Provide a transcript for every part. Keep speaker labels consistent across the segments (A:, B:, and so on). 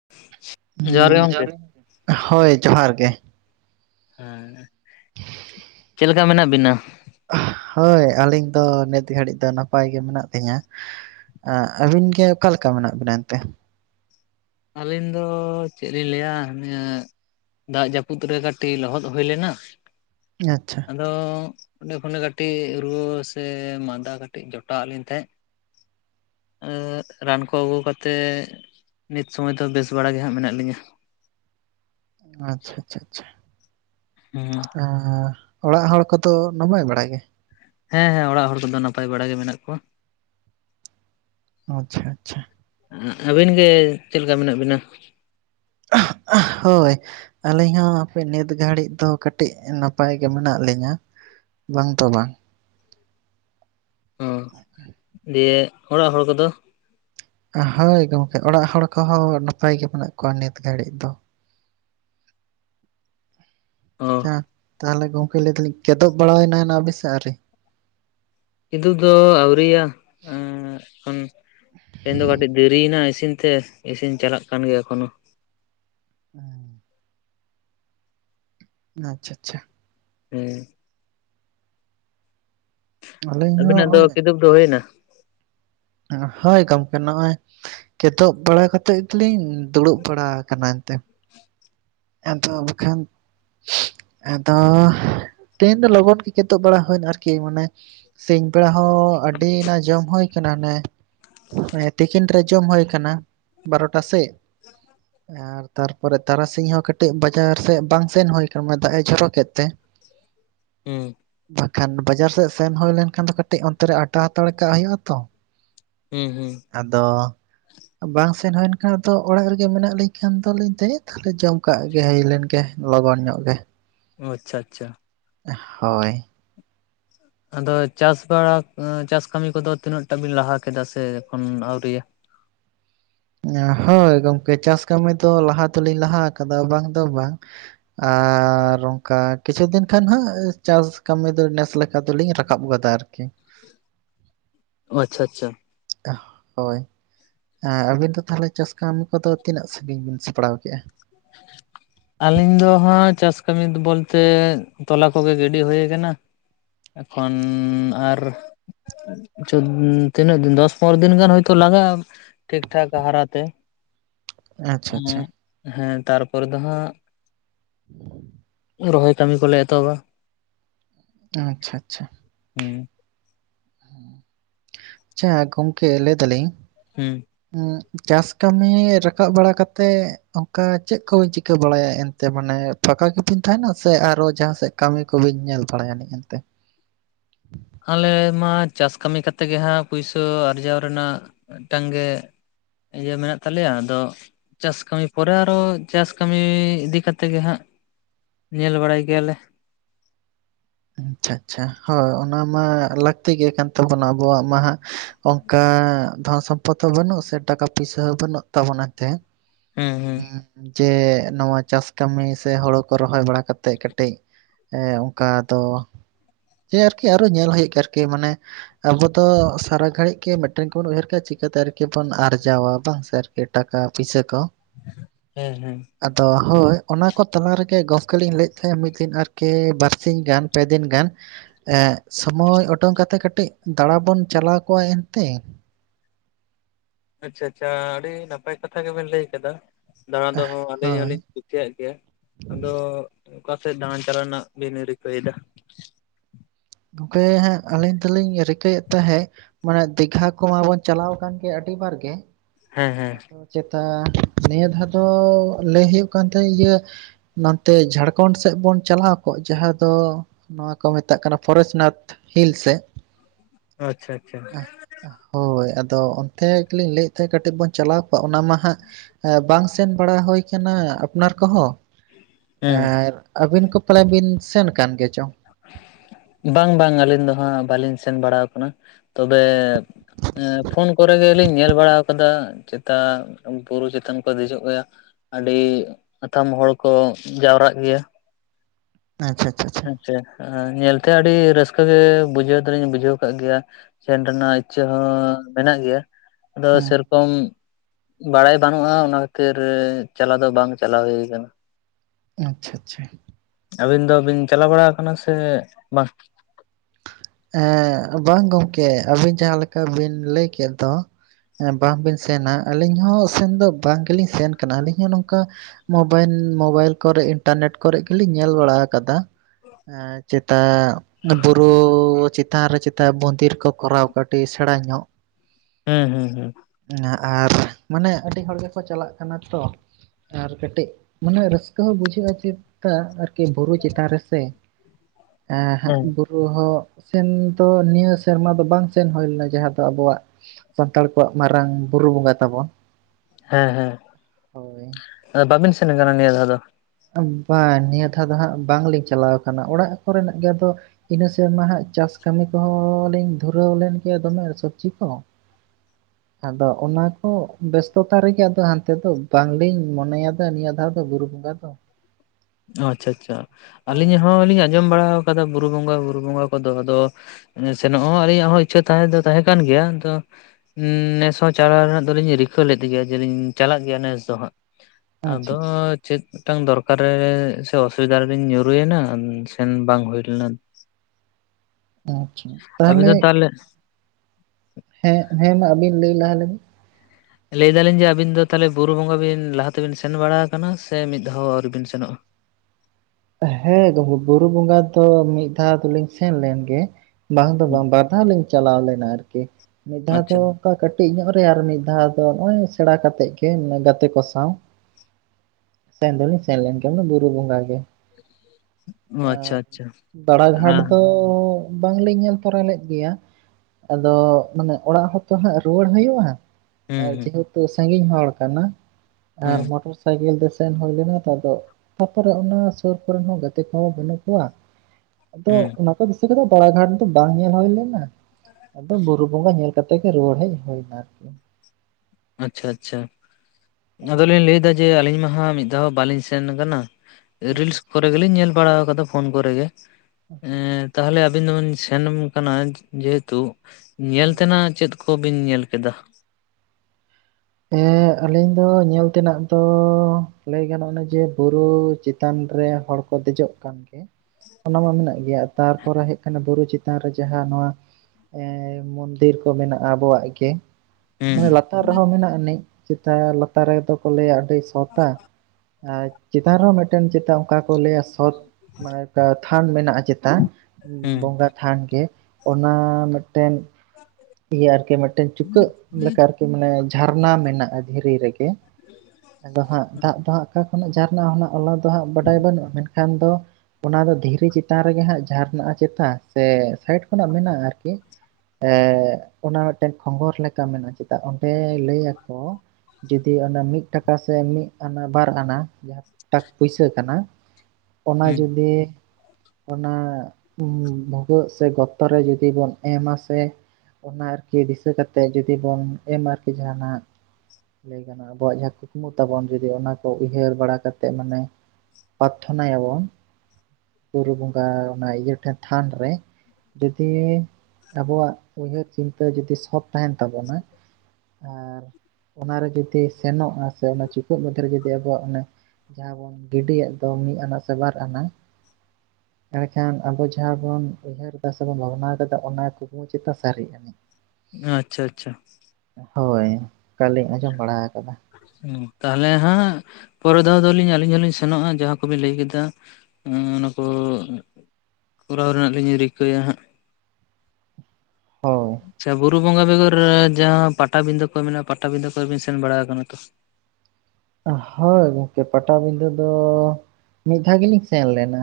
A: [unintelligible]
B: ᱡᱚᱦᱟᱨ ᱜᱮ ᱦᱳᱭ ᱡᱚᱦᱟᱨ ᱜᱮ᱾
A: ᱦᱮᱸ ᱪᱮᱫ ᱞᱮᱠᱟ ᱢᱮᱱᱟᱜ ᱵᱤᱱᱟ?
B: ᱦᱳᱭ ᱟᱹᱞᱤᱧ ᱫᱚ ᱱᱤᱛ ᱜᱷᱟᱹᱲᱤᱡ ᱫᱚ ᱱᱟᱯᱟᱭ ᱜᱮ ᱢᱮᱱᱟᱜ ᱞᱤᱧᱟ᱾ ᱟᱹᱵᱤᱱ ᱜᱮ ᱚᱠᱟᱞᱮᱠᱟ ᱢᱮᱱᱟᱜ ᱵᱤᱱᱟ ᱮᱱᱛᱮ?
A: ᱟᱹᱞᱤᱧ ᱫᱚ ᱪᱮᱫ ᱞᱤᱧ ᱞᱟᱹᱭᱟ ᱱᱤᱭᱟᱹ ᱫᱟᱜ ᱡᱟᱹᱯᱩᱫ ᱨᱮ ᱠᱟᱴᱤᱡ ᱞᱚᱦᱚᱫ ᱦᱳᱭ ᱞᱮᱱᱟ,
B: ᱟᱪᱪᱷᱟ
A: ᱟᱫᱚ ᱚᱸᱰᱮ ᱠᱷᱚᱱ ᱜᱮ ᱠᱟᱴᱤᱡ ᱨᱩᱣᱟᱹ ᱥᱮ ᱢᱟᱫᱟ ᱠᱟᱴᱤᱡ ᱡᱚᱴᱟᱣᱟᱫ ᱞᱤᱧ ᱛᱟᱦᱮᱸᱫ ᱨᱟᱱ ᱠᱚ ᱟᱜᱩ ᱠᱟᱛᱮᱜ ᱱᱤᱛ ᱥᱚᱢᱚᱭ ᱫᱚ ᱵᱮᱥ ᱵᱟᱲᱟᱜ ᱜᱮ ᱦᱟᱸᱜ ᱢᱮᱱᱟᱜ ᱞᱤᱧᱟ᱾
B: ᱟᱪᱪᱷᱟ ᱟᱪᱪᱷᱟ ᱟᱪᱪᱷᱟ
A: ᱦᱮᱸ
B: ᱟᱨ ᱚᱲᱟᱜ ᱦᱚᱲ ᱠᱚᱫᱚ ᱱᱟᱢᱟᱭ ᱵᱟᱲᱟᱭ ᱜᱮ?
A: ᱦᱮᱸ ᱦᱮᱸ ᱚᱲᱟᱜ ᱦᱚᱲ ᱠᱚᱫᱚ ᱱᱟᱯᱟᱭ ᱵᱟᱲᱟ ᱜᱮ ᱢᱮᱱᱟᱜ ᱠᱚᱣᱟ᱾
B: ᱚ ᱟᱪᱪᱷᱟ ᱟᱪᱪᱷᱟ
A: ᱟᱹᱵᱤᱱ ᱜᱮ ᱪᱮᱫ ᱞᱮᱠᱟ ᱢᱮᱱᱟᱜ ᱵᱤᱱᱟ?
B: ᱦᱳᱭ ᱟᱞᱤᱧ ᱦᱚᱸ ᱦᱟᱯᱮ ᱱᱤᱛ ᱜᱷᱟᱲᱤᱡ ᱫᱚ ᱠᱟᱴᱤᱡ ᱱᱟᱯᱟᱭ ᱜᱮ ᱢᱮᱱᱟᱜ ᱞᱤᱧᱟ᱾ ᱵᱟᱝ ᱛᱷᱚ ᱵᱟᱝ
A: ᱚ ᱫᱤᱭᱮ ᱚᱲᱟᱜ ᱦᱚᱲ ᱠᱚᱫᱚ?
B: ᱦᱳᱭ ᱜᱚᱢᱠᱮ ᱚᱲᱟᱜ ᱦᱚᱲ ᱠᱚᱦᱚᱸ ᱱᱟᱯᱟᱭ ᱜᱮ ᱢᱮᱱᱟᱜ ᱠᱚᱣᱟ ᱱᱤᱛ ᱜᱷᱟᱲᱤᱡ ᱫᱚ᱾
A: ᱚ
B: ᱟᱪᱪᱷᱟ ᱛᱟᱦᱚᱞᱮ ᱜᱚᱝᱠᱮ ᱞᱟᱹᱭ ᱫᱟᱞᱤᱧ ᱜᱮᱫᱚᱜ ᱵᱟᱲᱟᱭᱮᱱᱟ ᱱᱟ ᱵᱤᱱ ᱥᱮ ᱟᱣᱨᱤ?
A: ᱠᱤᱫᱩᱜ ᱫᱚ ᱟᱣᱨᱤᱭᱟ ᱮ ᱮᱠᱷᱚᱱ ᱛᱮᱧ ᱫᱚ ᱠᱟᱴᱤᱡ ᱫᱮᱨᱤᱭ ᱱᱟ ᱤᱥᱤᱱ ᱛᱮ ᱤᱥᱤᱱ ᱪᱟᱞᱟᱜ ᱠᱟᱱ ᱜᱮᱭᱟ ᱮᱠᱷᱚᱱᱳ᱾
B: ᱦᱮᱸ ᱟᱪᱪᱷᱟ ᱟᱪᱪᱷᱟ
A: ᱦᱮᱸ
B: ᱟᱹᱞᱤᱧ ᱦᱚᱸ
A: ᱟᱵᱤᱱᱟᱜ ᱫᱚ
B: ᱱᱚᱜᱼᱚᱭ
A: ᱠᱤᱫᱩᱵ ᱫᱚ ᱦᱩᱭᱱᱟ?
B: ᱦᱳᱭ ᱜᱚᱢᱠᱮ ᱱᱚᱜᱼᱚᱭ ᱠᱮᱫᱳᱵ ᱵᱟᱲᱟ ᱠᱟᱛᱮᱫ ᱫᱮᱞᱤᱧ ᱫᱩᱲᱩᱵ ᱵᱟᱲᱟ ᱟᱠᱟᱱᱟ ᱮᱱᱛᱮ᱾
A: [inaudible]
B: ᱟᱫᱚ ᱵᱟᱠᱷᱟᱱ ᱟᱫᱚ ᱛᱮᱱ ᱫᱚ ᱞᱚᱜᱚᱱ ᱜᱮ ᱠᱮᱫᱳᱵ ᱵᱟᱲᱟ ᱦᱩᱭᱱᱟ ᱟᱨᱠᱤ ᱢᱟᱱᱮ ᱥᱤᱧ ᱵᱮᱲᱟ ᱦᱚᱸ ᱟᱰᱤ ᱱᱟ ᱡᱚᱢ ᱦᱩᱭ ᱠᱟᱱᱟ᱾ ᱢᱟᱱᱮ ᱛᱤᱠᱤᱱ ᱨᱮ ᱡᱚᱢ ᱦᱩᱭ ᱠᱟᱱᱟ ᱵᱟᱨᱚᱴᱟ ᱥᱮᱜ ᱟᱨ ᱛᱟᱨᱯᱚᱨᱮ ᱛᱟᱨᱟᱥᱤᱧ ᱦᱚᱸ ᱠᱟᱴᱤᱡ ᱵᱟᱡᱟᱨ ᱥᱮᱫ ᱵᱟᱝ ᱥᱮᱱ ᱦᱩᱭ ᱠᱟᱱᱟ ᱫᱟᱜ ᱮ ᱡᱚᱨᱚ ᱠᱮᱫ ᱛᱮ
A: ᱦᱮᱸ
B: ᱵᱟᱠᱷᱟᱱ ᱵᱟᱡᱟᱨ ᱥᱮᱫ ᱥᱮᱱ ᱦᱩᱭ ᱞᱮᱱᱠᱷᱟᱱ ᱫᱚ ᱠᱟᱴᱤᱡ ᱚᱱᱛᱮ ᱨᱮ ᱟᱴᱟ ᱦᱟᱛᱟᱲ ᱠᱟᱜ ᱦᱩᱭᱩᱜᱼᱟ ᱛᱚ
A: ᱦᱩᱸ ᱦᱩᱸ
B: ᱟᱫᱚ ᱵᱟᱝ ᱥᱮᱱ ᱦᱩᱭᱮᱱᱠᱷᱟᱱ ᱟᱫᱚ ᱚᱲᱟᱜ ᱨᱮᱜᱮ ᱢᱮᱱᱟᱜ ᱞᱤᱧ ᱠᱷᱟᱱ ᱫᱚᱞᱤᱧ ᱫᱮᱫ ᱡᱚᱢ ᱠᱟᱜ ᱜᱮ ᱦᱮᱭ ᱞᱮᱱ ᱜᱮ ᱞᱚᱜᱚᱱ ᱧᱚᱜ ᱜᱮ᱾
A: ᱳ ᱟᱪᱪᱷᱟ ᱟᱪᱪᱷᱟ
B: ᱦᱳᱭ
A: ᱟᱫᱚ ᱪᱟᱥ ᱵᱟᱲᱟ ᱪᱟᱥ ᱠᱟᱢᱤ ᱠᱚᱫᱚ ᱛᱤᱱᱟᱹᱜ ᱴᱟᱜ ᱵᱤᱱ ᱞᱟᱦᱟ ᱠᱮᱫᱟ ᱥᱮ ᱮᱠᱷᱚᱱ ᱟᱹᱣᱨᱤᱭᱟ?
B: ᱦᱳᱭ ᱜᱚᱢᱠᱮ ᱪᱟᱥ ᱠᱟᱢᱤ ᱫᱚ ᱞᱟᱦᱟ ᱫᱚᱞᱤᱧ ᱞᱟᱦᱟ ᱠᱟᱫᱟ ᱵᱟᱝ ᱫᱚ ᱵᱟᱝ ᱟᱨ ᱚᱱᱠᱟ ᱠᱤᱪᱷᱩ ᱫᱤᱱ ᱠᱷᱟᱱ ᱦᱟᱜ ᱪᱟᱥ ᱠᱟᱢᱤ ᱫᱚ ᱱᱮᱥ ᱞᱮᱠ ᱠᱟ ᱫᱚᱞᱤᱧ ᱨᱟᱠᱟᱵ ᱟᱠᱟᱫᱟ ᱟᱨᱠᱤ᱾
A: ᱟᱪᱪᱷᱟ ᱟᱪᱪᱷᱟ
B: ᱦᱳᱭ ᱟᱹᱵᱤᱱ ᱫᱚ ᱛᱟᱦᱚᱞᱮ ᱪᱟᱥ ᱠᱟᱹᱢᱤ ᱠᱚᱫᱚ ᱛᱤᱱᱟᱹᱜ ᱥᱟᱺᱜᱤᱧ ᱵᱤᱱ ᱥᱟᱯᱲᱟᱣ ᱠᱮᱜᱼᱟ?
A: ᱟᱹᱞᱤᱧ ᱫᱚ ᱦᱟᱸᱜ ᱪᱟᱥ ᱠᱟᱹᱢᱤ ᱵᱚᱞᱛᱮ ᱛᱚᱞᱟ ᱠᱚᱜᱮ ᱜᱤᱰᱤ ᱦᱩᱭ ᱟᱠᱱᱟ᱾ ᱮᱠᱷᱚᱱᱻ ᱟᱨ ᱪᱳᱫ ᱛᱤᱱᱟᱹᱜ ᱫᱤᱱ ᱫᱚᱥ ᱯᱚᱱᱨᱚ ᱫᱤᱱ ᱜᱟᱱ ᱦᱳᱭᱛᱳ ᱞᱟᱜᱟᱜᱼᱟ ᱴᱷᱤᱠ ᱴᱷᱟᱠ ᱦᱟᱨᱟᱛᱮ ᱾
B: ᱟᱪᱪᱷᱟ
A: ᱮᱸ
B: ᱟᱪᱪᱷᱟ
A: ᱦᱮᱸ ᱛᱟᱨᱯᱚᱨᱮ ᱫᱚ ᱦᱟᱸᱜ ᱨᱚᱦᱚᱭ ᱠᱟᱹᱢᱤ ᱠᱚᱞᱮ ᱮᱛᱚᱦᱚᱵᱟ ᱾
B: ᱟᱪᱪᱷᱟ ᱟᱪᱪᱷᱟ ᱾
A: ᱦᱩᱸ ᱾
B: ᱟᱪᱪᱷᱟ ᱜᱚᱝᱠᱮ ᱞᱟᱹᱭ ᱫᱟᱞᱤᱧ
A: ᱦᱮᱸ ᱾
B: ᱩᱸ ᱪᱟᱥ ᱠᱟᱹᱢᱤ ᱨᱟᱠᱟᱵ ᱵᱟᱲᱟ ᱠᱟᱛᱮᱜ ᱚᱱᱠᱟ ᱪᱮᱜ ᱠᱚ ᱪᱤᱠᱟᱹ ᱵᱟᱲᱟᱭᱟ, ᱮᱱᱛᱮ ᱢᱟᱱᱮ ᱯᱷᱟᱠᱟ ᱜᱮᱵᱤᱱ ᱛᱟᱦᱮᱱᱟ ᱥᱮ ᱟᱨᱚ ᱡᱟᱦᱟᱸ ᱥᱮᱫ ᱠᱟᱹᱢᱤ ᱠᱚᱵᱤᱱ ᱧᱮᱞ ᱵᱟᱲᱟᱭᱟ ᱱᱤᱦᱟᱹᱛᱮ?
A: ᱟᱞᱮ ᱢᱟ ᱪᱟᱥ ᱠᱟᱹᱢᱤ ᱠᱟᱛᱮ ᱜᱮ ᱦᱟᱸᱜ ᱯᱩᱭᱥᱟᱹ ᱟᱨᱡᱟᱣ ᱨᱮᱱᱟᱜ ᱢᱤᱫᱴᱟᱝ ᱜᱮ ᱤᱭᱟᱹ ᱢᱮᱱᱟᱜ ᱛᱟᱞᱮᱭᱟ, ᱟᱫᱚ ᱪᱟᱥ ᱠᱟᱹᱢᱤ ᱯᱚᱨᱮ ᱟᱨᱚ ᱪᱟᱥ ᱠᱟᱹᱢᱤ ᱤᱫᱤ ᱠᱟᱛᱮ ᱜᱮ ᱦᱟᱸᱜ ᱧᱮᱞ ᱵᱟᱲᱟᱭ ᱜᱮᱭᱟᱞᱮ ᱾
B: ᱟᱪᱪᱷᱟ ᱟᱪᱪᱷᱟ, ᱦᱳᱭ ᱚᱱᱟ ᱢᱟ ᱞᱟᱹᱠᱛᱤ ᱜᱮ ᱠᱟᱱ ᱛᱟᱵᱚᱱᱟ ᱟᱵᱚᱣᱟᱜ ᱢᱟ ᱦᱟᱸᱜ ᱾ ᱚᱝᱠᱟ ᱫᱷᱚᱱ ᱥᱚᱢᱯᱚᱛ ᱦᱚᱸ ᱵᱟᱹᱱᱩᱜᱼᱟ ᱥᱮ ᱴᱟᱠᱟ ᱯᱩᱭᱥᱟᱹ ᱦᱚᱸ ᱵᱟᱹᱱᱩᱜ ᱛᱟᱵᱚᱱᱟ ᱮᱱᱛᱮ
A: ᱦᱩᱸ
B: ᱾
A: ᱦᱩᱸ
B: ᱦᱮᱸ ᱾ ᱡᱮ ᱱᱚᱣᱟ ᱪᱟᱥ ᱠᱟᱹᱢᱤ ᱥᱮ ᱦᱳᱲᱳ ᱠᱚ ᱨᱚᱦᱚᱭ ᱵᱟᱲᱟ ᱠᱟᱛᱮᱫ ᱠᱟᱹᱴᱤᱡ ᱮ ᱚᱝᱠᱟ ᱛᱚ ᱡᱮ ᱟᱨᱠᱤ ᱟᱨᱚ ᱧᱮᱞ ᱦᱩᱭᱩᱜ ᱜᱮ ᱟᱨᱠᱤ ᱢᱟᱱᱮ ᱟᱵᱚ ᱫᱚ ᱥᱟᱨᱟ ᱜᱷᱟᱹᱲᱤᱡ ᱜᱮ ᱢᱤᱫᱴᱮᱱ ᱜᱮᱵᱚᱱ ᱩᱭᱦᱟᱹᱨ ᱠᱟᱜᱼᱟ ᱪᱤᱠᱟᱹᱛᱮ ᱟᱨᱠᱤ ᱵᱚᱱ ᱟᱨᱡᱟᱣᱟ ᱵᱟᱝ ᱥᱮ ᱟᱨ ᱠᱤ ᱴᱟᱠᱟ ᱯᱩᱭᱥᱟᱹ ᱠᱚ ᱾
A: ᱦᱮᱸ ᱦᱮᱸ ᱾
B: ᱟᱫᱚ ᱦᱳᱭ ᱚᱱᱟᱠᱚ ᱛᱟᱞᱟ ᱨᱮᱜᱮ ᱜᱚᱢᱠᱮ ᱞᱤᱧ ᱞᱟᱹᱭᱮᱫ ᱛᱟᱦᱮ ᱢᱤᱫ ᱫᱤᱱ ᱟᱨᱠᱤ ᱵᱟᱨ ᱥᱤᱧ ᱜᱟᱱ ᱯᱮ ᱫᱤᱱ ᱜᱟᱱ ᱮᱜ ᱥᱚᱢᱚᱭ ᱚᱴᱚᱝ ᱠᱟᱛᱮ ᱠᱟᱹᱴᱤᱡ ᱫᱟᱬᱟ ᱵᱚᱱ ᱪᱟᱞᱟᱣ ᱠᱚᱜᱼᱟ ᱮᱱᱛᱮ ᱾
A: ᱟᱪᱪᱷᱟ, ᱟᱪᱪᱷᱟ, ᱟᱹᱰᱤ ᱱᱟᱯᱟᱭ ᱠᱟᱛᱷᱟ ᱜᱮᱵᱮᱱ ᱞᱟᱹᱭ ᱠᱟᱫᱟ ᱾ ᱫᱟᱬᱟ ᱫᱚᱦᱚ ᱟᱹᱞᱤᱧ
B: ᱦᱳᱭ
A: ᱦᱚᱞᱤᱧ ᱠᱩᱥᱤᱭᱟᱜ ᱜᱮᱭᱟ, ᱟᱫᱚ ᱚᱠᱟ ᱥᱮᱫ ᱫᱟᱬᱟᱱ ᱪᱟᱞᱟᱣ ᱨᱮᱱᱟᱜ ᱵᱤᱱ ᱨᱤᱠᱟᱹᱭᱮᱫᱟ?
B: ᱜᱚᱝᱠᱮ ᱦᱟᱸᱜ ᱟᱹᱞᱤᱧ ᱫᱚᱞᱤᱧ ᱨᱤᱠᱟᱹᱭᱮᱫ ᱛᱟᱦᱮᱸᱜ ᱢᱟᱱᱮ ᱫᱤᱜᱷᱟ ᱠᱚᱢᱟᱵᱚᱱ ᱪᱟᱞᱟᱣ ᱟᱠᱟᱱ ᱜᱮ ᱟᱹᱰᱤ ᱵᱟᱨ ᱜᱮ,
A: ᱦᱮᱸ ᱦᱮᱸ ᱾
B: ᱟᱫᱚ ᱪᱮᱛᱟ ᱱᱤᱭᱟᱹ ᱫᱷᱟᱣ ᱫᱚ ᱞᱟᱹᱭ ᱦᱩᱭᱩᱜ ᱠᱟᱱ ᱛᱟᱦᱮ ᱤᱭᱟᱹ ᱱᱚᱱᱛᱮ ᱡᱷᱟᱲᱠᱷᱚᱸᱰ ᱥᱮᱫ ᱵᱚᱱ ᱪᱟᱞᱟᱣ ᱠᱚᱜ ᱡᱟᱦᱟᱸ ᱫᱚ ᱱᱚᱣᱟ ᱠᱚ ᱢᱮᱛᱟᱜ ᱠᱟᱱᱟ ᱯᱷᱚᱨᱮᱥᱱᱟᱛᱷ ᱦᱤᱞ ᱥᱮᱜ ᱾
A: ᱟᱪᱪᱷᱟ ᱟᱪᱪᱷᱟ ᱾
B: ᱦᱳᱭ, ᱟᱫᱚ ᱚᱱᱛᱮ ᱜᱮᱞᱤᱧ ᱞᱟᱹᱭᱮᱫ ᱛᱟᱦᱮᱸᱜ ᱠᱟᱹᱴᱤᱡ ᱵᱚᱱ ᱪᱟᱞᱟᱣ ᱠᱚᱜ ᱚᱱᱟ ᱢᱟ ᱦᱟᱸᱜ ᱮ ᱵᱟᱝ ᱥᱮᱱ ᱵᱟᱲᱟ ᱦᱩᱭ ᱟᱠᱟᱱᱟ ᱟᱯᱱᱟᱨ ᱠᱚᱦᱚᱸ ᱾
A: ᱦᱮᱸ
B: ᱟᱨ ᱟᱹᱵᱤᱱ ᱠᱚ ᱯᱟᱞᱮ ᱵᱤᱱ ᱥᱮᱱ ᱠᱟᱱ ᱜᱮᱭᱟ ᱪᱚᱝ?
A: ᱵᱟᱝ ᱵᱟᱝ ᱟᱹᱞᱤᱧ ᱫᱚ ᱦᱟᱸᱜ ᱵᱟᱹᱞᱤᱧ ᱥᱮᱱ ᱵᱟᱲᱟᱣ ᱠᱟᱱᱟ ᱾ ᱛᱚᱵᱮ ᱮ ᱯᱷᱳᱱ ᱠᱚᱨᱮ ᱜᱮᱞᱤᱧ ᱧᱮᱞ ᱵᱟᱲᱟᱣ ᱠᱟᱫᱟ ᱪᱮᱛᱟ ᱵᱩᱨᱩ ᱪᱮᱛᱟᱱ ᱠᱚ ᱫᱮᱡᱚᱜ ᱜᱮᱭᱟ ᱾ ᱟᱹᱰᱤ ᱟᱛᱷᱟᱢ ᱦᱚᱲ ᱠᱚ ᱡᱟᱣᱨᱟᱜ ᱜᱮᱭᱟ ᱾
B: ᱟᱪᱪᱷᱟ ᱟᱪᱪᱷᱟ ᱟᱪᱪᱷᱟ ᱾
A: ᱦᱮᱸᱪᱮ ᱟ ᱧᱮᱞᱛᱮ ᱟᱹᱰᱤ ᱨᱟᱹᱥᱠᱟᱹ ᱜᱮ ᱵᱩᱡᱷᱟᱹᱣ ᱫᱚᱞᱤᱧ ᱵᱩᱡᱷᱟᱹᱣ ᱠᱟᱜ ᱜᱮᱭᱟ ᱾ ᱥᱮᱱ ᱨᱮᱱᱟᱜ ᱤᱪᱪᱷᱟᱹ ᱦᱚᱸ ᱢᱮᱱᱟᱜ ᱜᱮᱭᱟ, ᱟᱫᱚ
B: ᱦᱩᱸ
A: ᱥᱮᱨᱚᱠᱚᱢ ᱵᱟᱲᱟᱭ ᱵᱟᱹᱱᱩᱜᱼᱟ ᱚᱱᱟ ᱠᱷᱟᱹᱛᱤᱨ ᱪᱟᱞᱟᱣ ᱫᱚ ᱵᱟᱝ ᱪᱟᱞᱟᱣ ᱦᱩᱭ ᱟᱠᱟᱱᱟ
B: ᱟᱪᱪᱷᱟ ᱟᱪᱪᱷᱟ᱾
A: ᱟᱹᱵᱤᱱ ᱫᱚᱵᱤᱱ ᱪᱟᱞᱟᱣ ᱵᱟᱲᱟ ᱠᱟᱱᱟ ᱥᱮ ᱵᱟ
B: ᱮᱸ ᱵᱟᱝ ᱜᱚᱢᱠᱮ ᱟᱹᱵᱤᱱ ᱡᱟᱦᱟᱸ ᱞᱮᱠᱟ ᱵᱤᱱ ᱞᱟᱹᱭ ᱠᱮᱫ ᱫᱚ ᱵᱟᱝᱵᱤᱱ ᱥᱮᱱᱟ ᱟᱹᱞᱤᱧ ᱦᱚᱸ ᱥᱮᱱ ᱫᱚ ᱵᱟᱝ ᱜᱮᱞᱤᱧ ᱥᱮᱱ ᱠᱟᱱᱟ ᱟᱹᱞᱤᱧ ᱦᱚᱸ ᱱᱚᱝᱠᱟ ᱢᱚᱵᱮᱱ ᱢᱚᱵᱟᱭᱤᱞ ᱠᱚᱨᱮ ᱤᱱᱴᱟᱨᱱᱮᱴ ᱠᱚᱨᱮ ᱜᱮᱞᱤᱧ ᱧᱮᱞ ᱵᱟᱲᱟ ᱟᱠᱟᱫᱟ᱾ ᱦᱮᱸ ᱪᱮᱛᱟᱜ ᱵᱩᱨᱩ ᱪᱮᱛᱟᱱ ᱨᱮ ᱪᱮᱛᱟᱱ ᱢᱚᱱᱫᱤᱨ ᱠᱚ ᱠᱚᱨᱟᱣ ᱠᱟᱹᱴᱤᱡ ᱥᱮᱬᱟ ᱧᱚᱜ
A: ᱦᱩᱸ ᱦᱩᱸ ᱦᱩᱸ
B: ᱟᱨ ᱢᱟᱱᱮ ᱟᱹᱰᱤ ᱦᱚᱲ ᱜᱮᱠᱚ ᱪᱟᱞᱟᱜ ᱠᱟᱱᱟ ᱛᱚ ᱟᱨ ᱠᱟᱹᱴᱤᱡ ᱢᱟᱱᱮ ᱨᱟᱹᱥᱠᱟᱹ ᱦᱚᱸ ᱵᱩᱡᱷᱟᱹᱜᱼᱟ ᱪᱮᱫᱟᱜ ᱟᱨᱠᱤ ᱵᱩᱨᱩ ᱪᱮᱛᱟᱱ ᱨᱮᱥᱮ ᱦᱮᱸ ᱦᱮᱸ ᱵᱩᱨᱩ ᱵᱩᱨᱩ ᱦᱚᱸ ᱥᱮᱱ ᱫᱚ ᱱᱤᱭᱟᱹ ᱥᱮᱨᱢᱟ ᱫᱚ ᱵᱟᱝ ᱥᱮᱱ ᱦᱩᱭ ᱞᱮᱱᱟ ᱡᱟᱦᱟᱸ ᱫᱚ ᱟᱵᱚᱣᱟᱜ ᱥᱟᱱᱛᱟᱲ ᱠᱚᱣᱟᱜ ᱢᱟᱨᱟᱝ ᱵᱩᱨᱩ ᱵᱚᱸᱜᱟ ᱛᱟᱵᱚᱱ
A: ᱦᱮᱸ ᱦᱮᱸ
B: ᱦᱳᱭ
A: ᱟᱫᱚ ᱵᱟᱵᱤᱱ ᱥᱮᱱ ᱟᱠᱟᱱᱟ ᱱᱤᱭᱟᱹ ᱫᱷᱟᱣ ᱫᱚ?
B: ᱵᱟᱝ ᱱᱤᱭᱟᱹ ᱫᱷᱟᱣ ᱫᱚ ᱦᱟᱸᱜ ᱵᱟᱝᱞᱤᱧ ᱪᱟᱞᱟᱣ ᱠᱟᱱᱟ ᱚᱲᱟᱜ ᱠᱚᱨᱮᱱᱟᱜ ᱜᱮ ᱟᱫᱚ ᱤᱱᱟᱹ ᱥᱮᱨᱢᱟ ᱦᱟᱸᱜ ᱪᱟᱥ ᱠᱟᱹᱢᱤ ᱠᱚᱦᱚᱸ ᱞᱤᱧ ᱫᱷᱩᱨᱟᱹᱣ ᱞᱮᱱ ᱜᱮᱭᱟ ᱫᱚᱢᱮ ᱥᱚᱵᱽᱡᱤ ᱠᱚ [inaudible] ᱟᱫᱚ ᱚᱱᱟ ᱠᱚ ᱵᱮᱥᱛᱚᱛᱟ ᱨᱮᱜᱮ ᱟᱫᱚ ᱦᱟᱱᱛᱮ ᱫᱚ ᱵᱟᱝᱞᱤᱧ ᱢᱚᱱᱮᱭᱮᱫ ᱱᱤᱭᱟᱹ ᱫᱷᱟᱣ ᱫᱚ ᱵᱩᱨᱩ ᱵᱚᱸᱜᱟ ᱫᱚ
A: ᱚ ᱟᱪᱪᱷᱟ ᱟᱪᱪᱷᱟ ᱟᱹᱞᱤᱧ
B: ᱦᱳᱭ
A: ᱦᱚᱸ ᱟᱸᱞᱤᱧ ᱟᱸᱡᱚᱢ ᱵᱟᱲᱟ ᱟᱠᱟᱫᱟ ᱵᱩᱨᱩ ᱵᱚᱸᱜᱟ ᱵᱩᱨᱩ ᱵᱚᱸᱜᱟ ᱠᱚᱫᱚ ᱟᱫᱚ ᱮᱸ ᱥᱮᱱᱚᱜ ᱦᱚᱸ ᱟᱹᱞᱤᱧᱟᱜ ᱦᱚᱸ ᱤᱪᱪᱷᱟᱹ ᱛᱟᱦᱮᱸ ᱫᱚ ᱛᱟᱦᱮᱸ ᱠᱟᱱ ᱜᱮᱭᱟ ᱛᱚ ᱱᱮᱥ ᱦᱚᱸ ᱪᱟᱞᱟᱣ ᱨᱮᱱᱟᱜ ᱫᱚᱞᱤᱧ ᱨᱤᱠᱟᱹ ᱞᱮᱫ ᱜᱮᱭᱟ ᱡᱮᱞᱤᱧ ᱪᱟᱞᱟᱜ ᱜᱮᱭᱟ ᱱᱮᱥ ᱫᱚ ᱦᱟᱸᱟᱜ
B: ᱟᱪᱪᱷᱟ
A: ᱟᱫᱚ
B: ᱟᱪᱪᱷᱟ
A: ᱪᱮᱫ ᱢᱤᱫᱴᱟᱝ ᱫᱚᱨᱠᱟᱨ ᱨᱮ ᱥᱮ ᱚᱥᱩᱵᱤᱫᱟ ᱨᱮᱞᱤᱧ ᱧᱩᱨᱩᱭᱮᱱᱟ ᱥᱮᱱ ᱵᱟᱝ ᱦᱩᱭ ᱞᱮᱱᱟ᱾
B: ᱟᱪᱪᱷᱟ
A: ᱟᱵᱤᱱ ᱫᱚ
B: ᱛᱟᱦᱚᱞᱮ
A: ᱛᱟᱦᱞᱮ
B: ᱦᱮᱸ ᱦᱮᱸ ᱢᱟ ᱟᱵᱤᱱ ᱞᱟᱹᱭ ᱞᱟᱦᱟᱞᱮ ᱵᱤᱱ
A: ᱞᱟᱹᱭ ᱫᱟᱞᱤᱧ ᱡᱮ ᱟᱹᱵᱤᱱ ᱫᱚ ᱛᱟᱦᱞᱮ ᱵᱩᱨᱩ ᱵᱚᱸᱜᱟ ᱵᱤᱱ ᱞᱟᱦᱟ ᱛᱮᱵᱤᱱ ᱥᱮᱱ ᱵᱟᱲᱟ ᱟᱠᱟᱱᱟ ᱥᱮ ᱢᱤᱫ ᱫᱷᱟᱣ ᱟᱹᱣᱨᱤᱵᱤᱱ ᱥᱮᱱᱚᱜᱼᱟ᱾
B: ᱦᱮᱸ ᱜᱚᱝᱠᱮ ᱵᱩᱨᱩ ᱵᱚᱸᱜᱟ ᱫᱚ ᱢᱤᱫ ᱫᱷᱟᱣ ᱫᱚᱞᱤᱧ ᱥᱮᱱ ᱞᱮᱱ ᱜᱮ ᱵᱟᱝ ᱫᱚ ᱵᱟᱝ ᱵᱟᱨ ᱫᱷᱟᱣ ᱞᱤᱧ ᱪᱟᱞᱟᱣ ᱞᱮᱱᱟ ᱟᱨᱠᱤ ᱢᱤᱫ ᱫᱷᱟᱣ ᱫᱚ
A: ᱟᱪᱪᱷᱟ
B: ᱚᱱᱠᱟ ᱠᱟᱹᱴᱤᱡ ᱧᱚᱜ ᱨᱮ ᱟᱨ ᱢᱤᱫ ᱫᱷᱟᱣ ᱫᱚ ᱱᱚᱜᱼᱚᱭ ᱥᱮᱬᱟ ᱠᱟᱛᱮᱫ ᱜᱮ ᱜᱟᱛᱮ ᱠᱚ ᱥᱟᱶ ᱥᱮᱱ ᱫᱚ ᱞᱤᱧ ᱥᱮᱱ ᱞᱮ ᱜᱤᱭᱟ ᱢᱟᱱᱮ ᱵᱩᱨᱩ ᱵᱟᱸᱜᱟ ᱜᱮ
A: ᱟᱪᱪᱷᱟ ᱟᱪᱪᱷᱟ
B: ᱵᱟᱲᱟᱜᱷᱟᱴ ᱫᱚ ᱵᱟᱝᱞ ᱧᱤᱞ ᱛᱚᱨᱟ ᱞᱮᱫ ᱜᱮᱭᱟ ᱟᱫᱚ ᱢᱟᱱᱮ ᱚᱲᱟᱜ ᱦᱚᱸᱛᱚ ᱦᱟᱸᱜ ᱨᱩᱣᱟᱹᱲ ᱦᱩᱭᱩᱜᱼᱟ᱾
A: ᱦᱩᱸ
B: ᱟᱨ
A: ᱦᱩᱸ
B: ᱡᱮᱦᱮᱛᱩ ᱥᱟᱺᱜᱤᱧ ᱦᱚᱲ ᱠᱟᱱᱟ ᱟᱨ
A: ᱦᱩᱸ
B: ᱢᱚᱴᱚᱨ ᱥᱟᱭᱠᱮᱞ ᱫᱚ ᱥᱮᱱ ᱦᱩᱭ ᱞᱮᱱᱟ ᱛᱚ ᱟᱫᱚ ᱛᱟᱨᱯᱚᱨᱮ ᱚᱱᱟ ᱥᱩᱨ ᱠᱚᱨᱮᱱ ᱦᱚᱸ ᱜᱟᱛᱮ ᱠᱚᱦᱚᱸ ᱵᱟᱹᱱᱩᱜ ᱠᱚᱣᱟ᱾ ᱟᱫᱚ
A: ᱦᱩᱸ
B: ᱚᱱᱟ ᱠᱚ ᱫᱤᱥᱟᱹ ᱠᱟᱫᱟ ᱵᱟᱲᱟ ᱜᱷᱟᱴ ᱫᱚ ᱵᱟᱝ ᱧᱮᱞ ᱦᱩᱭ ᱞᱮᱱᱟ ᱟᱫᱚ ᱵᱩᱨᱩ ᱵᱚᱸᱜᱟ ᱧᱮᱞ ᱦᱩ ᱠᱟᱛᱮ ᱜᱮ ᱨᱩᱟᱹᱲ ᱦᱮᱡ ᱦᱩᱭᱱᱟ ᱟᱨᱠᱤ
A: ᱟᱪᱪᱷᱟ ᱟᱪᱪᱷᱟ
B: ᱦᱳᱭ
A: ᱟᱫᱚᱞᱤᱧ ᱞᱟᱹᱭ ᱮᱫᱟ ᱡᱮ ᱟᱹᱞᱤᱧᱢᱟᱦᱟᱸ ᱢᱤᱫ ᱫᱷᱟᱣ ᱦᱚᱸ ᱵᱟᱞᱤᱧ ᱥᱮᱱ ᱟᱠᱟᱱᱟ
B: ᱟᱪᱪᱷᱟ
A: ᱨᱤᱞᱥ
B: ᱟᱪᱪᱷᱟ
A: ᱠᱚᱨᱮ ᱜᱮᱞᱤᱧ ᱧᱮᱞ ᱵᱟᱲᱟᱣ ᱟᱠᱟᱫᱟ ᱯᱷᱳᱱ ᱠᱚᱨᱮ ᱜᱮ
B: ᱟᱪᱪᱷᱟ
A: ᱮᱸ
B: ᱟᱪᱪᱷᱟ᱾
A: ᱛᱟᱦᱚᱞᱮ ᱟᱵᱤᱱ ᱫᱚᱵᱤᱱ ᱥᱮᱱ ᱠᱟᱱᱟ ᱡᱮᱦᱮᱛᱩ ᱧᱮᱞ
B: ᱦᱳᱭ
A: ᱛᱮᱱᱟᱜ ᱪᱮᱫ ᱠᱚᱵᱤᱱ ᱧᱮᱞ ᱠᱮᱫᱟ᱾
B: ᱦᱮᱸ ᱟᱹᱞᱤᱧ ᱫᱚ ᱧᱮᱞ ᱛᱮᱱᱟᱜ ᱫᱚ ᱞᱟᱹᱭ ᱜᱟᱱᱚᱜᱼᱟ ᱱᱟ ᱡᱮ ᱵᱩᱨᱩ ᱪᱮᱛᱟᱱ ᱨᱮ ᱦᱚᱲ ᱠᱚ ᱠᱚ ᱫᱮᱡᱚᱜ ᱠᱟᱱ ᱜᱮ ᱚᱱᱟ ᱢᱟ ᱢᱮᱱᱟᱜ ᱜᱮᱭᱟ ᱛᱟᱨᱯᱚᱨᱟ ᱦᱮᱠᱟᱱᱟ ᱵᱩᱨᱩ ᱪᱮᱛᱟᱱ ᱨᱮ ᱡᱟᱦᱟᱸ ᱱᱚᱣᱟ ᱮᱸ ᱢᱚᱱᱫᱤᱨ ᱠᱚ ᱢᱮᱱᱟᱜᱼᱟ ᱟᱵᱚᱣᱟᱜ ᱜᱮ᱾
A: ᱦᱩᱸ
B: ᱢᱟᱱᱮ ᱞᱟᱛᱟᱨ ᱨᱮᱦᱚᱸ ᱢᱮᱱᱟᱜ ᱟᱹᱱᱤᱡ ᱪᱮᱛᱟ ᱞᱟᱛᱟᱨ ᱨᱮᱫᱚ ᱠᱚ ᱞᱟᱹᱭᱟ ᱟᱹᱰᱤ ᱥᱛᱟ᱾ ᱟᱨ ᱪᱮᱛᱟᱱ ᱨᱮᱦᱚᱸ ᱢᱤᱫᱴᱮᱱ ᱪᱮᱛᱟᱱ ᱚᱱᱠᱟ ᱠᱚ ᱞᱟᱹᱭᱟ ᱥᱚᱛ ᱢᱟᱱᱮ ᱛᱷᱟᱱ ᱢᱮᱱᱟᱜᱼᱟ ᱪᱮᱛᱟ?
A: ᱦᱩᱸ
B: ᱵᱚᱸᱜᱟ ᱛᱷᱟᱱ ᱜᱮ ᱚᱱᱟ ᱢᱤᱫᱴᱮᱱ,
A: [inaudible]
B: ᱤᱭᱟᱹ ᱟᱨᱠᱤ ᱢᱤᱫᱴᱮᱱ ᱪᱩᱠᱟᱹᱜ ᱞᱮᱠᱟ ᱟᱨᱠᱤ ᱢᱟᱱᱮ ᱡᱷᱟᱨᱱᱟ ᱢᱮᱱᱟᱜᱼᱟ ᱫᱷᱤᱨᱤ ᱨᱮᱜᱮ᱾ ᱟᱫᱚ ᱦᱟᱸᱜ ᱫᱟᱜ ᱫᱚ ᱦᱟᱸᱜ ᱟᱠᱟ ᱠᱷᱚᱱᱟᱜ ᱡᱷᱟᱨᱱᱟᱜ ᱟᱜ ᱚᱱᱟ ᱫᱚ ᱦᱟᱸᱜ ᱵᱟᱰᱟᱭ ᱵᱟᱹᱱᱩᱜᱼᱟ ᱢᱮᱱᱠᱷᱟᱱ ᱫᱚ, ᱚᱱᱟ ᱫᱚ ᱫᱷᱤᱨᱤ ᱪᱮᱛᱟᱱ ᱨᱮᱜᱮ ᱦᱟᱸᱜ ᱡᱷᱟᱨᱱᱟᱜ ᱪᱮᱛᱟ ᱥᱮ ᱥᱟᱹᱭᱤᱰ ᱠᱷᱚᱱᱟᱜ ᱢᱮᱱᱟᱜ-ᱟ ᱟᱨᱠᱤ᱾ ᱮ ᱚᱱᱟ ᱢᱤᱫᱴᱮᱱ ᱠᱷᱚᱸᱜᱚᱨ ᱞᱮᱠᱟ ᱢᱮᱱᱟᱜᱼᱟ ᱪᱤᱛᱟ ᱚᱸᱰᱮ ᱞᱟᱹᱭ ᱟᱠᱚ, ᱡᱩᱫᱤ ᱚᱱᱟ ᱢᱤᱫ ᱴᱟᱠᱟ ᱥᱮ ᱢᱤᱫ ᱟᱱᱟ ᱵᱟᱨ ᱟᱱᱟ ᱡᱟᱦᱟᱸ ᱴᱟᱠ ᱯᱩᱭᱥᱟᱹ ᱠᱟᱱᱟ ᱚᱱᱟ
A: ᱦᱩᱸ
B: ᱡᱩᱫᱤ, ᱚᱱᱟ ᱵᱷᱩᱜᱟᱹᱜ ᱥᱮ ᱜᱚᱛᱚᱨᱮ ᱡᱩᱫᱤ ᱵᱚᱱ ᱮᱢᱟ ᱥᱮ? ᱚᱱᱟ ᱟᱨᱠᱤ ᱫᱤᱥᱟᱹ ᱠᱟᱛᱮᱫ ᱡᱩᱫᱤ ᱵᱚᱱ ᱮᱢ ᱟᱨᱠᱤ ᱡᱟᱦᱟᱱᱟᱜ, ᱞᱟᱹᱭ ᱜᱟᱱᱚᱜ-ᱟ ᱟᱵᱚᱣᱟᱜ ᱡᱟᱦᱟᱸ ᱠᱩᱠᱢᱩ ᱛᱟᱵᱚᱱ ᱡᱩᱫᱤ ᱚᱱᱟ ᱠᱚ ᱩᱭᱦᱟᱹᱨ ᱵᱟᱲᱟ ᱠᱟᱛᱮᱫ ᱢᱟᱱᱮ, ᱯᱟᱨᱛᱷᱚᱱᱟ ᱭᱟᱵᱚᱱ᱾ ᱵᱩᱨᱩ ᱵᱚᱸᱜᱟ ᱚᱱᱟ ᱤᱭᱟᱹ ᱴᱷᱮᱱ ᱛᱷᱟᱱ ᱨᱮ ᱡᱩᱫᱤ ᱟᱵᱩᱣᱟᱜ, ᱩᱭᱦᱟᱹᱨ ᱪᱤᱱᱛᱟᱹ ᱡᱩᱫᱤ ᱥᱚᱛ ᱛᱟᱦᱮᱱ ᱛᱟᱵᱚᱱᱟ ᱟᱨ, ᱚᱱᱟᱨᱮ ᱡᱩᱫᱤ ᱥᱮᱱᱚᱜᱼᱟ ᱥᱮ ᱚᱱᱟ ᱪᱤᱠᱟᱹᱜ ᱢᱚᱫᱽᱫᱷᱮ ᱨᱮ ᱡᱩᱫᱤ ᱟᱵᱚᱣᱟᱜ ᱚᱱᱮ, ᱡᱟᱦᱟᱸ ᱵᱚᱱ ᱜᱤᱰᱤᱭᱮᱫ ᱫᱚ ᱢᱤᱫ ᱟᱱᱟ ᱥᱮ ᱵᱟᱨ ᱟᱱᱟ, ᱮᱸᱰᱮᱠᱷᱟᱱ ᱟᱵᱚ ᱡᱟᱦᱟᱸ ᱵᱚᱱ ᱩᱭᱦᱟᱹᱨ ᱮᱫᱟ ᱥᱮᱵᱩᱱ ᱵᱷᱟᱵᱽᱱᱟ ᱟᱠᱟᱫᱟ ᱚᱱᱟ ᱠᱩᱠᱢᱩ ᱪᱟ ᱪᱮᱛᱟ ᱥᱟᱹᱨᱤ ᱟᱹᱱᱤᱡ᱾
A: ᱟᱪᱪᱷᱟ ᱟᱪᱪᱷᱟ᱾
B: ᱦᱳᱭ ᱚᱠᱟᱞᱤᱧ ᱟᱸᱡᱚᱢ ᱵᱟᱲᱟ ᱠᱟᱫᱟ᱾
A: ᱛᱟᱦᱚᱞᱮ ᱦᱟᱸᱜ ᱯᱚᱨᱮ ᱫᱷᱟᱣ ᱫᱚᱞᱤᱧ ᱟᱹᱞᱤᱧ ᱦᱚᱞᱤᱧ ᱥᱮᱱᱚᱜᱼᱟ ᱡᱟᱦᱟᱸ ᱠᱚᱵᱤᱱ ᱞᱟᱹᱭ ᱠᱮᱫᱟ? ᱱᱟ ᱱᱩᱠᱩ, ᱠᱚᱨᱟᱣ ᱨᱮᱱᱟᱜ ᱞᱤᱧ ᱨᱤᱠᱟᱹᱭᱟ ᱦᱟᱸᱜ᱾
B: ᱦᱳᱭ᱾
A: ᱪᱷᱮ ᱵᱩᱨᱩ ᱵᱚᱸᱜᱟ ᱵᱮᱜᱚᱨ ᱡᱟᱦᱟᱸ ᱯᱟᱴᱟᱵᱤᱸᱫᱟᱹ ᱠᱚ ᱢᱮᱱᱟᱜᱼᱟ ᱯᱟᱴᱟᱵᱤᱸᱫᱟᱹ ᱠᱚ ᱵᱤᱱ ᱥᱮᱱ ᱵᱟᱲᱟ ᱠᱟᱱᱟ ᱛᱚ᱾
B: ᱦᱳᱭ ᱜᱚᱝᱠᱮ ᱯᱟᱴᱟᱵᱤᱸᱫᱟᱹ ᱫᱚ, ᱢᱤᱫ ᱫᱷᱟᱣ ᱜᱮᱞᱤᱧ ᱥᱮᱱ ᱞᱮᱱᱟ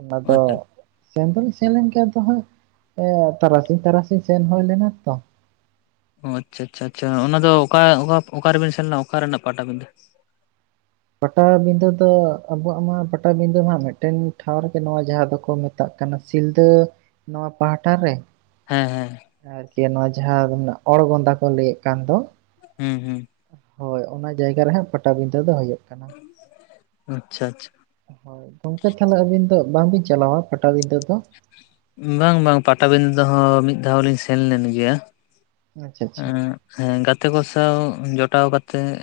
B: ᱚᱱᱟ ᱫᱚ,
A: ᱟᱪᱪᱷᱟ
B: ᱥᱮᱱ ᱫᱚᱞᱤᱧ ᱥᱮᱱ ᱞᱮᱱ ᱜᱮᱭᱟ ᱫᱚ ᱦᱟᱸᱜ ᱛᱟᱨᱟᱥᱤᱧ ᱛᱟᱨᱟᱥᱤᱧ ᱥᱮᱱ ᱦᱩᱭ ᱞᱮᱱᱟ ᱛᱚ᱾
A: ᱚ ᱟᱪᱪᱷᱟ ᱟᱪᱪᱷᱟ ᱟᱪᱪᱷᱟ ᱚᱱᱟᱫᱚ ᱚᱠᱟ ᱚᱠᱟ ᱚᱠᱟᱨᱵᱤᱱ ᱥᱮᱱ ᱞᱮᱱᱟ ᱚᱠᱟ ᱨᱮᱱᱟᱜ ᱯᱟᱴᱟᱵᱤᱸᱫᱟᱹ᱾
B: ᱯᱟᱴᱟᱵᱤᱸᱫᱟᱹ ᱫᱚ ᱟᱵᱚᱣᱟᱜ ᱢᱟ ᱯᱟᱴᱟᱵᱤᱸᱫᱟᱹ ᱦᱟᱸᱜ ᱢᱤᱫᱴᱮᱱ ᱴᱷᱟᱶ ᱨᱮᱜᱮ ᱱᱚᱣᱟ ᱡᱟᱦᱟᱸ ᱫᱚᱠᱚ ᱢᱮᱛ ᱛᱟᱜ ᱠᱟᱱᱟ ᱥᱤᱞᱫᱟᱹ ᱱᱚᱣᱟ ᱯᱟᱦᱴᱟ ᱨᱮ᱾
A: ᱦᱮᱸ ᱦᱮᱸ᱾
B: ᱟᱨᱠᱤ ᱱᱚᱣᱟ ᱡᱟᱦᱟᱸ ᱚᱲᱜᱚᱸᱫᱟ ᱠᱚ ᱞᱟᱹᱭᱮᱫ ᱠᱟᱱ ᱫᱚ᱾
A: ᱦᱩᱸ ᱦᱩᱸ,
B: ᱦᱳᱭ ᱚᱱᱟ ᱡᱟᱭᱜᱟ ᱨᱮᱦᱟᱸᱜ ᱯᱟᱴᱟᱵᱤᱸᱫᱟᱹ ᱫᱚ ᱦᱳᱭᱳᱜ ᱠᱟᱱᱟ᱾
A: ᱦᱩᱸ ᱟᱪᱪᱷᱟ ᱟᱪᱪᱷᱟ
B: ᱦᱳᱭ, ᱜᱚᱝᱠᱮ ᱛᱷᱟᱞᱮ ᱟᱹᱵᱤᱱ ᱫᱚ ᱵᱟᱝᱵᱤᱱ ᱪᱟᱞᱟᱣᱟ ᱯᱟᱴᱟᱵᱤᱸᱫᱟᱹ ᱫᱚ?
A: ᱵᱟᱝ ᱵᱟᱝ ᱯᱟᱴᱟᱵᱤᱱᱫᱟᱹ ᱦᱚᱸ ᱢᱤᱫ ᱫᱷᱟᱣ ᱞᱤᱧ ᱥᱮᱱ ᱞᱮᱱ ᱜᱮᱭᱟ᱾
B: ᱟᱪᱪᱷᱟ ᱟᱪᱪᱷᱟ
A: ᱦᱮᱸ ᱜᱟᱛᱮ ᱠᱚ ᱥᱟᱶ ᱡᱚᱴᱟᱣ ᱠᱟᱛᱮᱜ᱾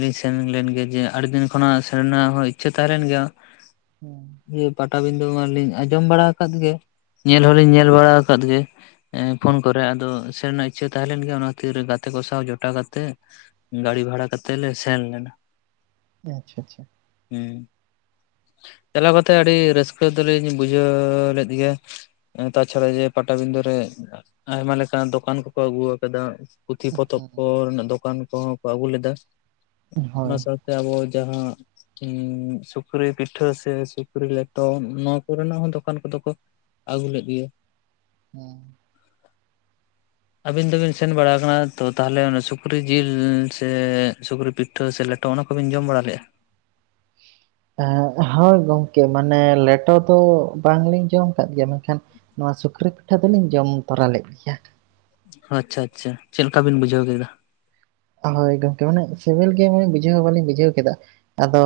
A: ᱞᱤᱧ ᱥᱮᱱ ᱞᱮᱱ ᱜᱮ ᱡᱮ ᱟᱹᱰᱤ ᱫᱤᱱ ᱠᱷᱚᱱᱟᱜ ᱥᱮᱱ ᱨᱮᱱᱟᱜ ᱦᱚᱸ ᱤᱪᱪᱷᱟᱹ ᱛᱟᱦᱮᱸ ᱞᱮᱱ ᱜᱮᱭᱟ᱾
B: ᱦᱩᱸ,
A: ᱤᱭᱮ ᱯᱟᱴᱟᱵᱤᱸᱱᱫᱟᱹ ᱢᱟᱞᱤᱧ ᱟᱸᱡᱚᱢ ᱵᱟᱲᱟ ᱟᱠᱟᱫ ᱜᱮ, ᱧᱮᱞ ᱦᱚᱞᱤᱧ ᱧᱮᱞ ᱵᱟᱲᱟ ᱟᱠᱟᱫ ᱜᱮ᱾ ᱯᱷᱳᱱ
B: ᱦᱮᱸ
A: ᱠᱚᱨᱮ ᱟᱫᱚ ᱥᱮᱱ ᱨᱮᱱᱟᱜ ᱤᱪᱪᱷᱟᱹ ᱛᱟᱦᱮᱸ ᱞᱮᱱ ᱜᱮᱭᱟ ᱚᱱᱟ ᱠᱷᱟᱹᱛᱤᱨ ᱜᱟᱛᱮ ᱠᱚ ᱥᱟᱶ ᱡᱚᱴᱟᱣ ᱠᱟᱛᱮᱜ, ᱜᱟᱹᱲᱤ ᱵᱷᱟᱲᱟ ᱠᱟᱛᱮᱜ ᱞᱮ ᱥᱮᱱ ᱞᱮᱱᱟ᱾
B: ᱟᱪᱷᱟ ᱪᱷᱟ
A: ᱦᱩᱸ ᱪᱟᱞᱟᱣ ᱠᱟᱛᱮᱜ ᱟᱹᱰᱤ ᱨᱟᱹᱥᱠᱟᱹ ᱫᱚᱞᱤᱧᱼᱼ ᱵᱩᱡᱷᱟᱹᱣ ᱞᱮᱫ ᱜᱮᱭᱟ ᱛᱟᱪᱷᱟᱲᱟ ᱡᱮ ᱯᱟᱴᱟᱵᱤᱱᱫᱷᱟᱹ ᱨᱮ ᱟᱭᱢᱟ ᱞᱮᱠᱟᱱ ᱫᱚᱠᱟᱱᱼᱼ ᱠᱚ ᱟᱹᱜᱩ ᱟᱠᱟᱫᱟ ᱯᱩᱛᱷᱤ ᱯᱚᱛᱚᱵ ᱠᱚ ᱨᱮᱱᱟᱜ ᱫᱚᱠᱟᱱ ᱠᱚᱦᱚᱸ ᱠᱚ ᱟᱹᱜᱩ ᱞᱮᱫᱟ᱾
B: ᱦᱮᱸ
A: ᱚᱱᱟ
B: ᱦᱳᱭ
A: ᱥᱟᱶᱛᱮ ᱟᱵᱚ ᱡᱟᱦᱟᱸᱼᱼ ᱦᱩᱸ ᱥᱩᱠᱨᱤ ᱯᱤᱴᱷᱟᱹ ᱥᱮ ᱥᱩᱠᱨᱤ ᱞᱮᱴᱚ ᱱᱚᱣᱟ ᱠᱚᱨᱮᱱᱟᱜ ᱦᱚᱸ ᱫᱚᱠᱟᱱ ᱠᱚᱫᱚ ᱠᱚ ᱟᱹᱜᱩ ᱞᱮᱫ ᱜᱤᱭᱟᱹ᱾
B: ᱦᱩᱸ
A: ᱟᱹᱵᱤᱱ ᱫᱚᱵᱤᱱ ᱥᱮᱱ ᱵᱟᱲᱟ ᱟᱠᱟᱱᱟ ᱛᱚ ᱛᱟᱦᱚᱞᱮ ᱚᱱᱟ ᱥᱩᱠᱨᱤ ᱡᱤᱞ ᱥᱮ ᱥᱩᱠᱨᱤ ᱯᱤᱼᱼ ᱴᱷᱟᱹ ᱥᱮ ᱞᱮᱴᱚ ᱚᱱᱟ ᱠᱚᱵᱤᱱ ᱡᱚᱢ ᱵᱟᱲᱟ ᱞᱮᱼᱟ?
B: ᱦᱳᱭ ᱜᱚᱢᱠᱮ ᱢᱟᱱᱮ ᱞᱮᱴᱚ ᱫᱚ ᱵᱟᱝᱞᱤᱧ ᱡᱚᱢ ᱟᱠᱟᱫ ᱜᱮᱭᱟ ᱢᱮᱱ ᱠᱷᱟᱱᱼᱼ ᱱᱚᱣᱟ ᱥᱩᱠᱨᱤ ᱯᱤᱴᱷᱟᱹ ᱫᱚᱞᱤᱧ ᱡᱚᱢ ᱛᱚᱨᱟ ᱞᱮᱫ ᱜᱮᱭᱟ᱾
A: ᱟᱪᱪᱷᱟ ᱟᱪᱪᱷᱟ ᱪᱮᱫ ᱞᱮᱠᱟ ᱵᱤᱱ ᱵᱩᱡᱷᱟᱹᱣ ᱠᱮᱫᱟ?
B: ᱦᱳᱭ ᱜᱚᱢᱠᱮ ᱢᱟᱱᱮ ᱥᱤᱵᱤᱞ ᱜᱮ ᱢᱮ ᱵᱩᱡᱷᱟᱹᱣ ᱵᱟᱟᱹᱞᱤᱧ ᱵᱩᱡᱷᱟᱹᱣ ᱠᱮᱫᱟ ᱟᱫᱚᱼᱼ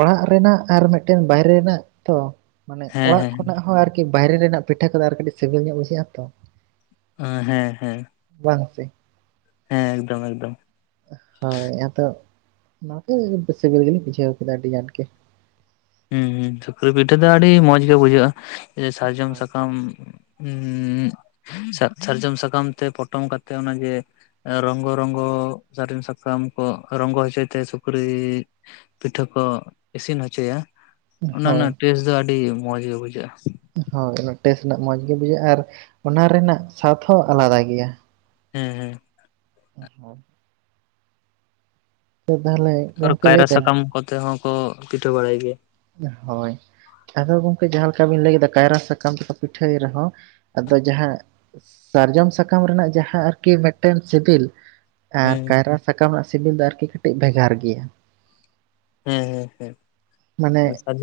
B: ᱚᱲᱟᱜ ᱨᱮᱱᱟᱜ ᱟᱨ ᱢᱤᱫᱴᱮᱱ ᱵᱟᱭᱨᱮ ᱨᱮᱱᱟᱜ ᱛᱚᱼᱼ ᱢᱟᱱᱮ
A: ᱦᱮᱸ
B: ᱚᱲᱟᱜ
A: ᱦᱮᱸ
B: ᱠᱷᱚᱱᱟᱜ ᱦᱚᱸ ᱟᱨᱠᱤ ᱵᱟᱭᱨᱮ ᱨᱮᱱᱟᱜ ᱯᱤᱴᱷᱟᱹ ᱠᱚᱫᱚ ᱟᱨ ᱠᱟᱹᱴᱤᱡ ᱥᱤᱵᱤᱞ ᱧᱚᱜ ᱵᱩᱡᱷᱟᱹᱜ ᱟ ᱛᱚ
A: ᱚᱻ ᱦᱮᱸ ᱦᱮᱸ
B: ᱵᱟᱝ ᱥᱮ
A: ᱦᱮᱸ ᱮᱠᱫᱚᱢ ᱮᱠᱫᱚᱢ
B: ᱦᱳᱭ ᱟᱫᱚ ᱱᱚᱣᱟᱛᱮ ᱥᱤᱵᱤᱞ ᱜᱮᱞᱤᱧ ᱵᱩᱡᱷᱟᱹᱣ ᱠᱮᱫᱟ ᱟᱹᱰᱤ ᱟᱹᱴ ᱜᱮ
A: ᱦᱮᱸ ᱦᱮᱸ ᱥᱩᱠᱨᱤ ᱯᱤᱴᱷᱟᱹ ᱫᱚ ᱟᱹᱰᱤ ᱢᱚᱸᱡ ᱜᱮ ᱵᱩᱡᱷᱟᱹᱜᱼᱟ ᱥᱟᱨᱡᱚᱢ
B: ᱦᱳᱭ᱾
A: ᱥᱟᱠᱟᱢᱼᱼ ᱩ ᱥᱟᱨᱡᱚᱢ ᱥᱟᱠᱟᱢ ᱛᱮ ᱯᱚᱴᱚᱢ ᱠᱟᱛᱮ ᱚᱱᱟᱜᱮᱼᱼ ᱨᱚᱝᱜ ᱨᱚᱝᱜᱚ ᱥᱟᱨᱤᱢ ᱥᱟᱠᱟᱢ ᱠᱚ ᱨᱚᱝᱜᱚ ᱦᱚᱪᱚᱭᱛᱮ ᱥᱩᱠᱨᱤᱼᱼ ᱯᱤᱴᱷᱟᱹ ᱠᱚ ᱤᱥᱤᱱ ᱦᱚᱪᱚᱭᱟ ᱚᱱᱟ
B: ᱦᱳᱭ
A: ᱨᱮᱱᱟᱜ ᱴᱮᱥᱴ ᱫᱚ ᱟᱹᱰᱤ ᱢᱚᱸᱡᱽ ᱜᱤ ᱵᱩᱡᱷᱟᱹᱜᱼᱟ᱾
B: ᱦᱳᱭ ᱚᱱᱟ ᱴᱮᱥᱴ ᱨᱮᱱᱟᱜ ᱢᱚᱸᱡᱽ ᱜᱮ ᱵᱩᱡᱷᱟᱹᱜᱼᱟ ᱟᱨ ᱚᱱᱟ ᱨᱮᱱᱟᱜ ᱥᱟᱫ ᱦᱚᱸ ᱟᱞᱟᱫᱟ ᱜᱮᱭᱟ᱾
A: ᱦᱮᱸ ᱦᱮᱸ
B: ᱦᱚᱸ ᱛᱟᱦᱞᱮᱼᱼ
A: ᱟᱨ ᱠᱟᱭᱨᱟ ᱥᱟᱠᱟᱢ ᱠᱚᱛᱮ ᱦᱚᱸᱠᱚ ᱯᱤᱴᱷᱟᱹ ᱵᱟᱲᱟᱭ ᱜᱮᱭᱟ᱾
B: ᱦᱳᱭ ᱟᱫᱚ ᱜᱚᱝᱠᱮ ᱡᱟᱦᱟᱸᱞᱮᱠᱟ ᱵᱤᱱ ᱞᱟᱹᱭ ᱠᱮᱫᱟ ᱠᱟᱭᱨᱟ ᱥᱟᱠᱟᱢ ᱛᱠᱚ ᱯᱤᱴᱷᱟᱹᱭ ᱨᱮᱦᱚᱸᱼᱼ ᱟᱫᱚ ᱡᱟᱦᱟᱸ ᱥᱟᱨᱡᱚᱢ ᱥᱟᱠᱟᱢ ᱨᱮᱱᱟᱜ ᱡᱟᱦᱟᱸ ᱟᱨᱠᱤ ᱢᱤᱫᱴᱮᱱ ᱥᱤᱵᱤᱞᱼᱼ ᱟᱨ
A: ᱦᱮᱸ
B: ᱠᱟᱭᱨᱟ ᱥᱟᱠᱟᱢ ᱨᱮᱱᱟᱜ ᱥᱤᱵᱤᱞ ᱫᱚ ᱟᱨᱠᱤ ᱠᱟᱹᱴᱤᱡ ᱵᱷᱮᱜᱟᱨ ᱜᱮᱭᱟ᱾
A: ᱦᱮᱸ ᱦᱮᱸ ᱦᱮᱸ
B: ᱢᱟᱱᱮᱼᱼ
A: ᱥᱟᱨᱡᱚᱢ